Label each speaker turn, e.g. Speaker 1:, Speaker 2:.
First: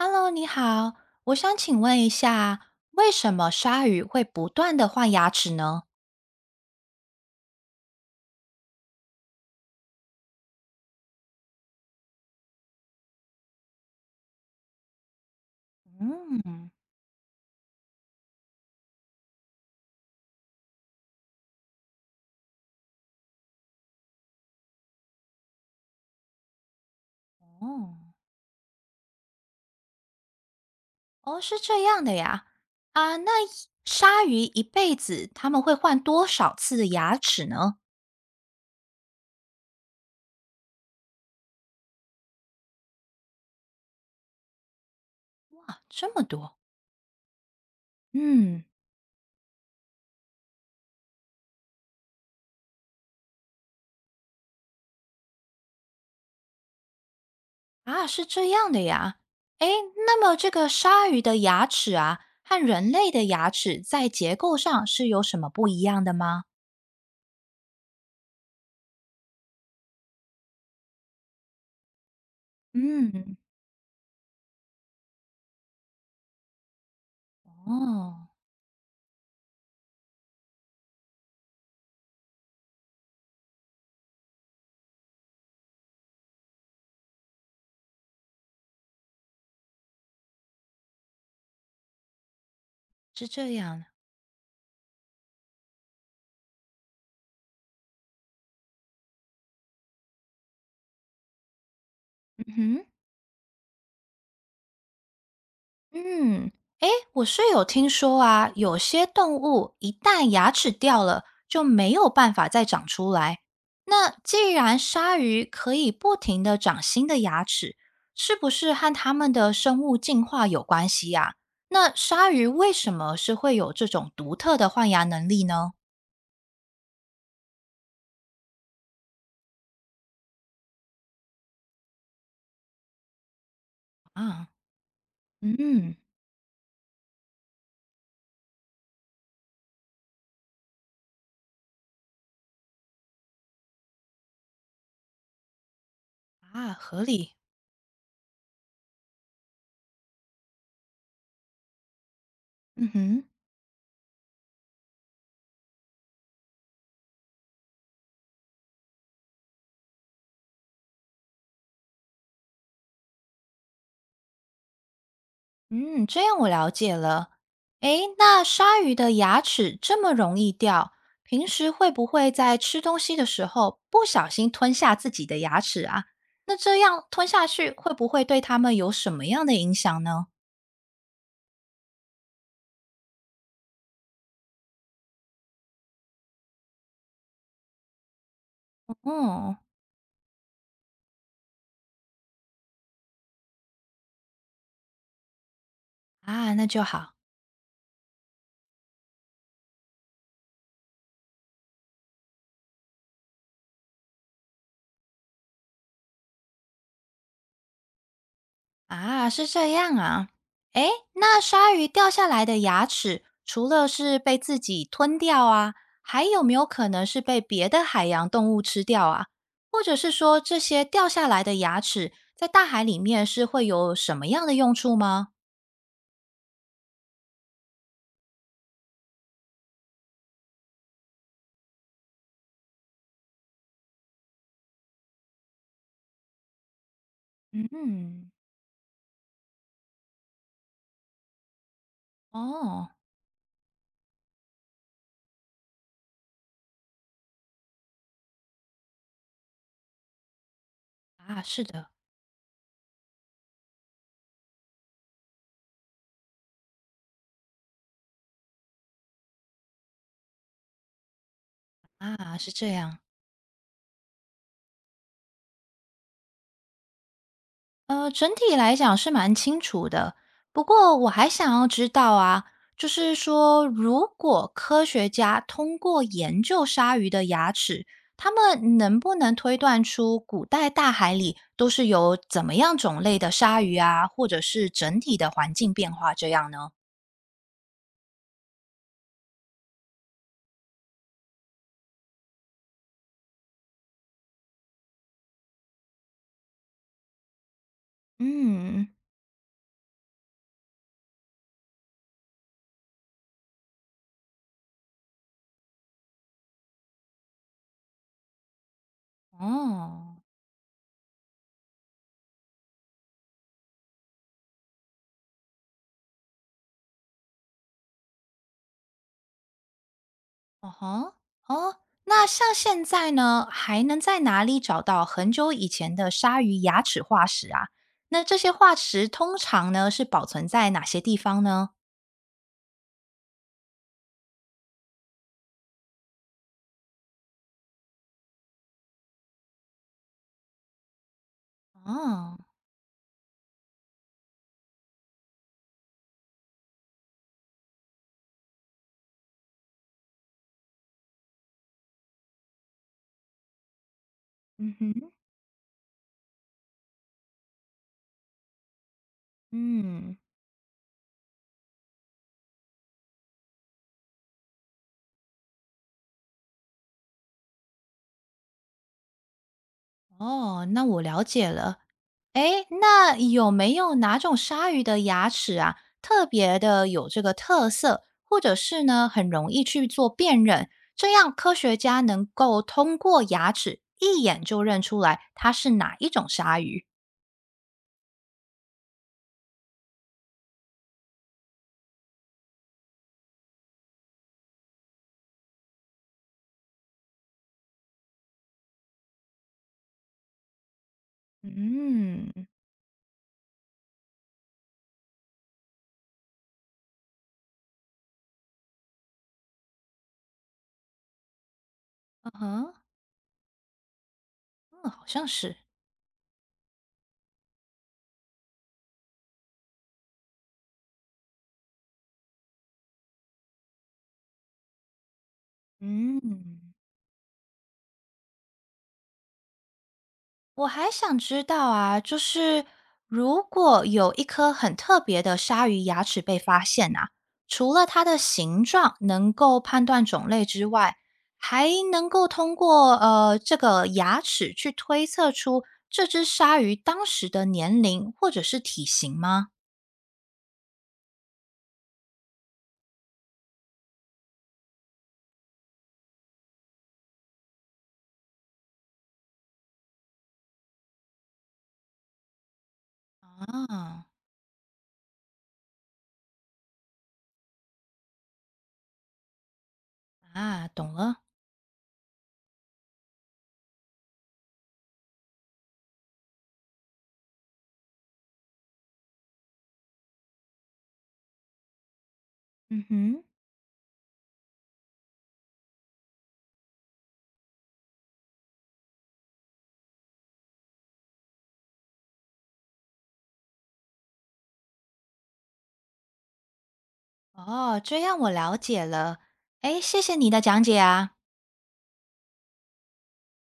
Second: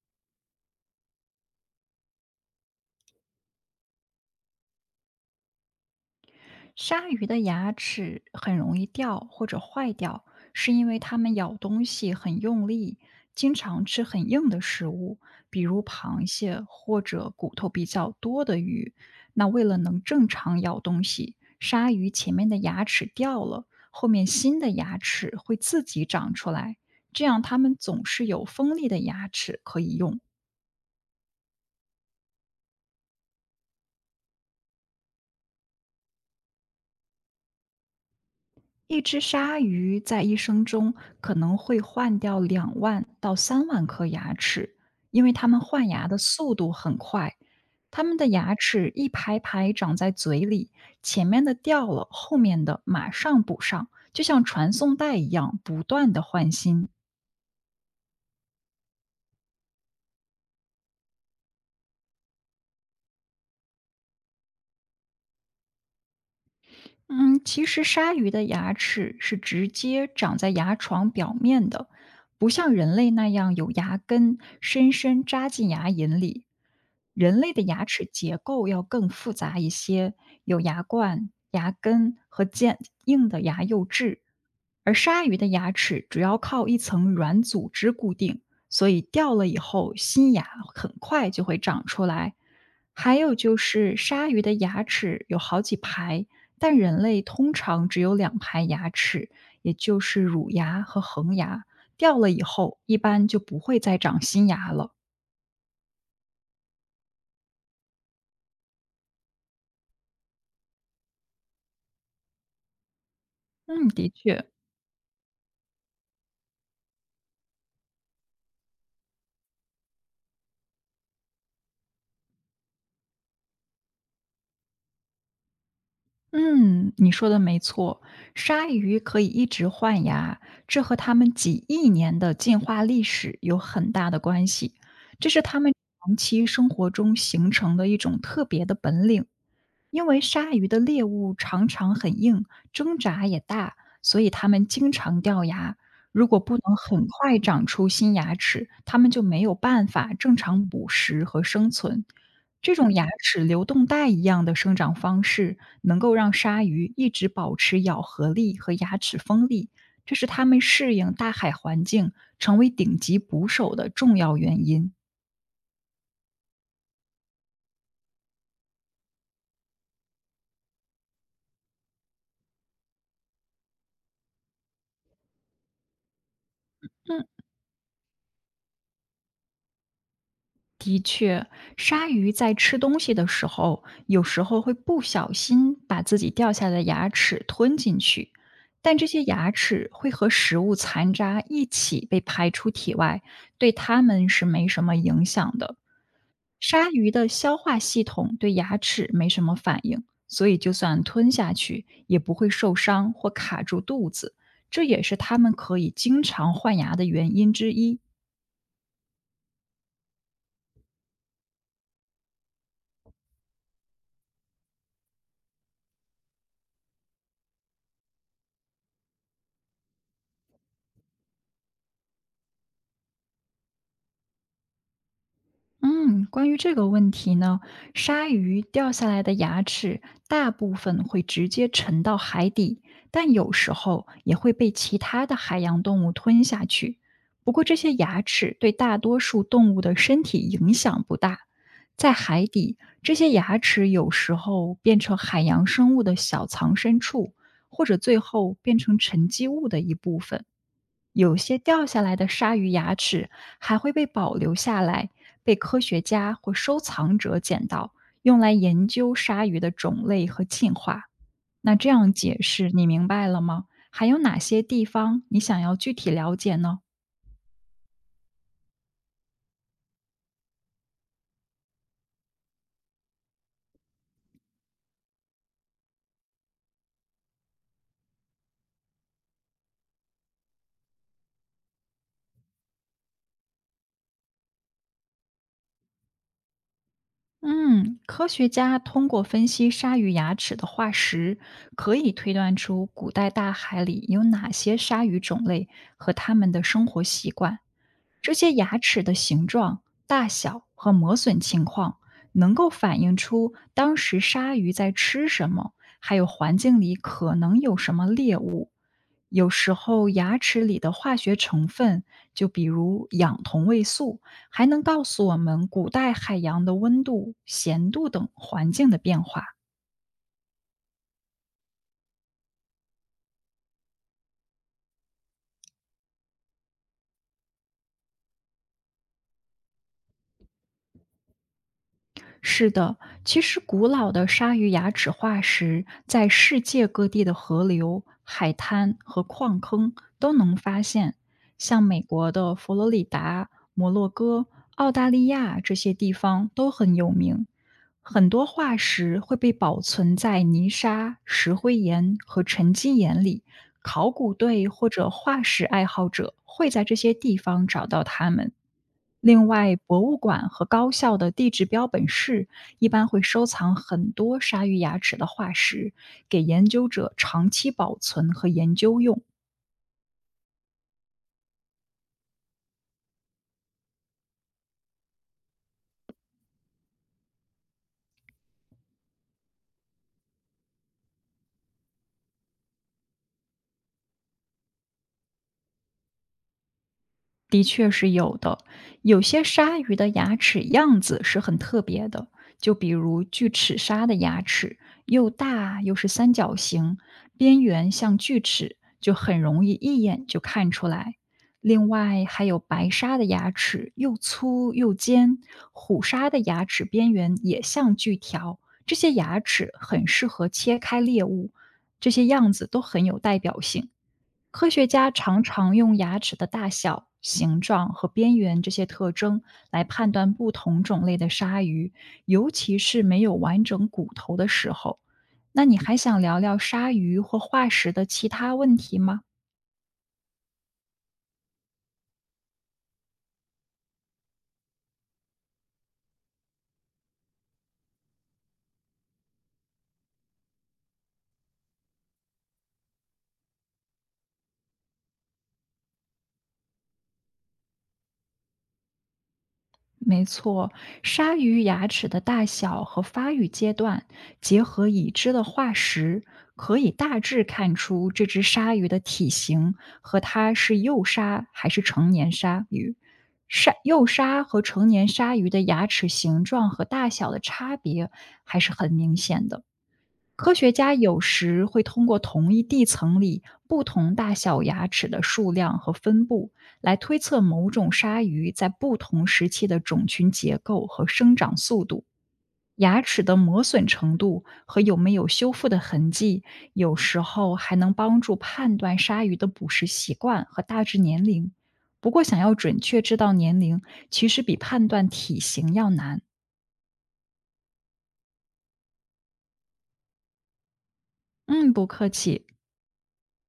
Speaker 1: Hello，你好，我想请问一下，为什么鲨鱼会不断的换牙齿呢？
Speaker 2: 鲨鱼的牙齿很容易掉或者坏掉，是因为它们咬东西很用力，经常吃很硬的食物，比如螃蟹
Speaker 1: 嗯。
Speaker 2: 或者骨头比较多的鱼。那为了能正常咬东西，鲨鱼前面的牙齿掉了，后面新的牙齿会自己长出来，这样它们
Speaker 1: 哦，
Speaker 2: 总是有锋利的牙齿可以用。
Speaker 1: 哦，是这样的呀。啊，那一鲨鱼一辈子他们会换多少次的牙齿呢？
Speaker 2: 一只鲨鱼在一生中可能会换掉2万到3万颗牙齿，因为它们
Speaker 1: 哇，
Speaker 2: 换牙
Speaker 1: 这
Speaker 2: 的
Speaker 1: 么
Speaker 2: 速
Speaker 1: 多。
Speaker 2: 度很快。它们的牙
Speaker 1: 嗯。
Speaker 2: 齿一排排长在嘴里，前面的掉了，后面的马上补上，就像传送带一样，不断的换新。
Speaker 1: 啊，是这样的呀。诶，那么这个鲨鱼的牙齿啊，和人类的牙齿在结构上是有什么不一样的吗？
Speaker 2: 嗯，其实鲨鱼的牙齿是直接长在牙床表面的，不像人类那
Speaker 1: 嗯。
Speaker 2: 样有牙根深深扎进牙龈里。人类的牙齿
Speaker 1: 哦，
Speaker 2: 结构要更复杂一些，有牙冠、牙根和坚硬的牙釉质，而鲨鱼的牙齿主要靠一层软组织固定，所以掉了以后，新牙很快就会长出来。还
Speaker 1: 是
Speaker 2: 有
Speaker 1: 这
Speaker 2: 就
Speaker 1: 样的。
Speaker 2: 是鲨鱼的牙齿有好几排，但人类通常只有两排牙齿，也就是乳牙和恒牙。掉了以
Speaker 1: 嗯
Speaker 2: 后，
Speaker 1: 哼。
Speaker 2: 一般就不会再长新牙了。
Speaker 1: 嗯。诶，我是有听说啊，有些动物一旦牙齿掉了，就没有办法再长出来。
Speaker 2: 嗯，的
Speaker 1: 那
Speaker 2: 确，
Speaker 1: 既然鲨鱼可以不停的长新的牙齿，是不是和它们的生物进化有关系呀？那鲨鱼为什么是会有这种独特的换牙能力呢？
Speaker 2: 嗯，你说的没错，鲨鱼可以一直换牙，这和它们几亿年的进化历史有很大的
Speaker 1: 啊。
Speaker 2: 关系。这是它们
Speaker 1: 嗯。
Speaker 2: 长期生活中形成的一种特别的本领。因为鲨鱼的猎物常常很硬，挣扎也大，所以它们经常掉牙。如果不
Speaker 1: 啊，
Speaker 2: 能
Speaker 1: 合
Speaker 2: 很
Speaker 1: 理。
Speaker 2: 快长出新牙齿，它们就没有办法正常捕食和生存。这
Speaker 1: 嗯
Speaker 2: 种牙
Speaker 1: 哼。
Speaker 2: 齿流动带一样的生长方式，能够让鲨鱼一直保持咬合力和牙齿锋利，这是它们适应大海环境、成为顶级捕手的重要原因。
Speaker 1: 嗯，这样我了解了。诶，那鲨鱼的牙齿这么容易掉，平时会不会在吃东西的时候不小心吞下自己的牙齿啊？那这样
Speaker 2: 嗯。
Speaker 1: 吞下去会不会对它们有什么样的影响呢？
Speaker 2: 的确，鲨鱼在吃东西的时候，有时候会不小心把自己掉下的牙齿吞进去，但这些牙
Speaker 1: 嗯。
Speaker 2: 齿会和食物残渣一起被排出体外，对它们是没什么影响的。
Speaker 1: 啊，那就
Speaker 2: 鲨鱼
Speaker 1: 好。
Speaker 2: 的消化系统对牙齿没什么反应，所以就算吞下去也不会受伤或卡住肚子，这也是它们可以经常换牙的原因之一。
Speaker 1: 啊，是这样啊。诶，那鲨鱼掉下来的牙齿，除了是被自己吞掉啊，还有没有可能是被别的海洋动物吃掉啊？或者是说，这些掉下来的牙齿在大海里面是会有什么样的用处吗？
Speaker 2: 嗯，关于这个问题呢，鲨鱼掉下来的牙齿大部分会直接沉到海底，但有时候也会被其他的海洋动物吞下去。不过这些牙
Speaker 1: 嗯。
Speaker 2: 齿对大多数动物的身体影响不大。在海底，
Speaker 1: 哦。
Speaker 2: 这些牙齿有时候变成海洋生物的小藏身处，或者最后变成沉积物的一部分。有
Speaker 1: 啊，
Speaker 2: 些
Speaker 1: 是
Speaker 2: 掉
Speaker 1: 的。
Speaker 2: 下来的鲨鱼牙齿还会被保留下来，被科学家或收藏者捡到，用来研究鲨鱼的种类和进化。那这样
Speaker 1: 啊，
Speaker 2: 解
Speaker 1: 是这
Speaker 2: 释你
Speaker 1: 样。
Speaker 2: 明白了吗？还有哪些地方你想要具体了解呢？
Speaker 1: 整体来讲是蛮清楚的，不过我还想要知道啊，就是说，如果科学家通过研究鲨鱼的牙齿，他们能不能推断出古代大海里都是有怎么样种类的鲨鱼啊，或者是整体的环境变化这样呢？
Speaker 2: 嗯，科学家通过分析鲨鱼牙齿的化石，可以推断出古代大海里有哪些鲨鱼种类和它们的生活习惯。这些牙
Speaker 1: 嗯。
Speaker 2: 齿的形状、大小和磨损情况，能够反映出当时鲨鱼在吃什么，还有环境里可能有什么猎物。有时候，
Speaker 1: 哦。
Speaker 2: 牙齿里的化学成分，就比如氧同位素，还能告诉我们古代海洋的温度、咸度等环境的变化。
Speaker 1: 哦吼，哦，那像现在呢，还能在哪里找到很久以前的鲨鱼牙齿化石啊？那这些化石通常呢是保存在哪些地方呢？
Speaker 2: 是的，其实古老的鲨鱼牙齿化石在世界各地的河流、海滩和矿坑都能发现，像美国
Speaker 1: 哦。
Speaker 2: 的佛罗里达、摩洛哥、澳大利亚这些地方都很有名。很多化石会被保存在泥沙、石灰岩和沉积岩里，考古队
Speaker 1: 嗯
Speaker 2: 或者
Speaker 1: 哼。
Speaker 2: 化石爱好者会在这些地方找到它们。另外，博
Speaker 1: 嗯。
Speaker 2: 物馆和高校的地质标本室一般会收藏很多鲨鱼牙齿的化石，给研究者长期保存和研究用。
Speaker 1: 哦，那我了解了。诶，那有没有哪种鲨鱼的牙齿啊，特别的有这个特色，或者是呢，很容易去做辨认，这样科学家能够通过牙齿一眼就认出来它是哪一种鲨鱼？
Speaker 2: 的确是有的，有些鲨鱼的牙齿样子是很特别的，就比如锯齿鲨的牙齿又大又是三角形，边缘像锯齿，就很容易一眼就看出来。另外
Speaker 1: 嗯。
Speaker 2: 还有白鲨的牙齿又粗又尖，虎鲨的牙齿边缘也像锯条，这些牙齿很适合切开猎物，这些
Speaker 1: 嗯
Speaker 2: 样子
Speaker 1: 哼。
Speaker 2: 都很有代表性。科学
Speaker 1: 嗯，好
Speaker 2: 家
Speaker 1: 像
Speaker 2: 常
Speaker 1: 是。
Speaker 2: 常用牙齿的大小、形状和边缘这些特征来判断不同种类的鲨鱼，尤其是没有完整骨头的时候。那你还
Speaker 1: 嗯。
Speaker 2: 想聊聊鲨鱼或化石的其他问题吗？
Speaker 1: 我还想知道啊，就是如果有一颗很特别的鲨鱼牙齿被发现啊，除了它的形状能够判断种类之外，还能够通过这个牙齿去推测出这只鲨鱼当时的年龄或者是体型吗？
Speaker 2: 没错，鲨鱼牙齿的大小和发育阶段，结合已知的化石，可以大致看出这只鲨鱼的体型和它是幼鲨还是成年鲨鱼。鲨
Speaker 1: 啊。
Speaker 2: 幼鲨和成年鲨鱼的牙齿形状和大小的差别还是很明显的。科
Speaker 1: 啊，
Speaker 2: 学
Speaker 1: 懂
Speaker 2: 家有
Speaker 1: 了。
Speaker 2: 时会通过同一地层里不同大小牙齿的数量和分布，来推测某种鲨鱼在不同时期的种群结构和生长速度。
Speaker 1: 嗯
Speaker 2: 牙
Speaker 1: 哼。
Speaker 2: 齿的磨损程度和有没有修复的痕迹，有时候还能帮助判断鲨鱼的捕食习惯和大致年龄。不过，想要准确知道年龄，其实比判断体型要难。
Speaker 1: 哦，这样我了解了。哎，谢谢你的讲解啊。
Speaker 2: 嗯，不客气。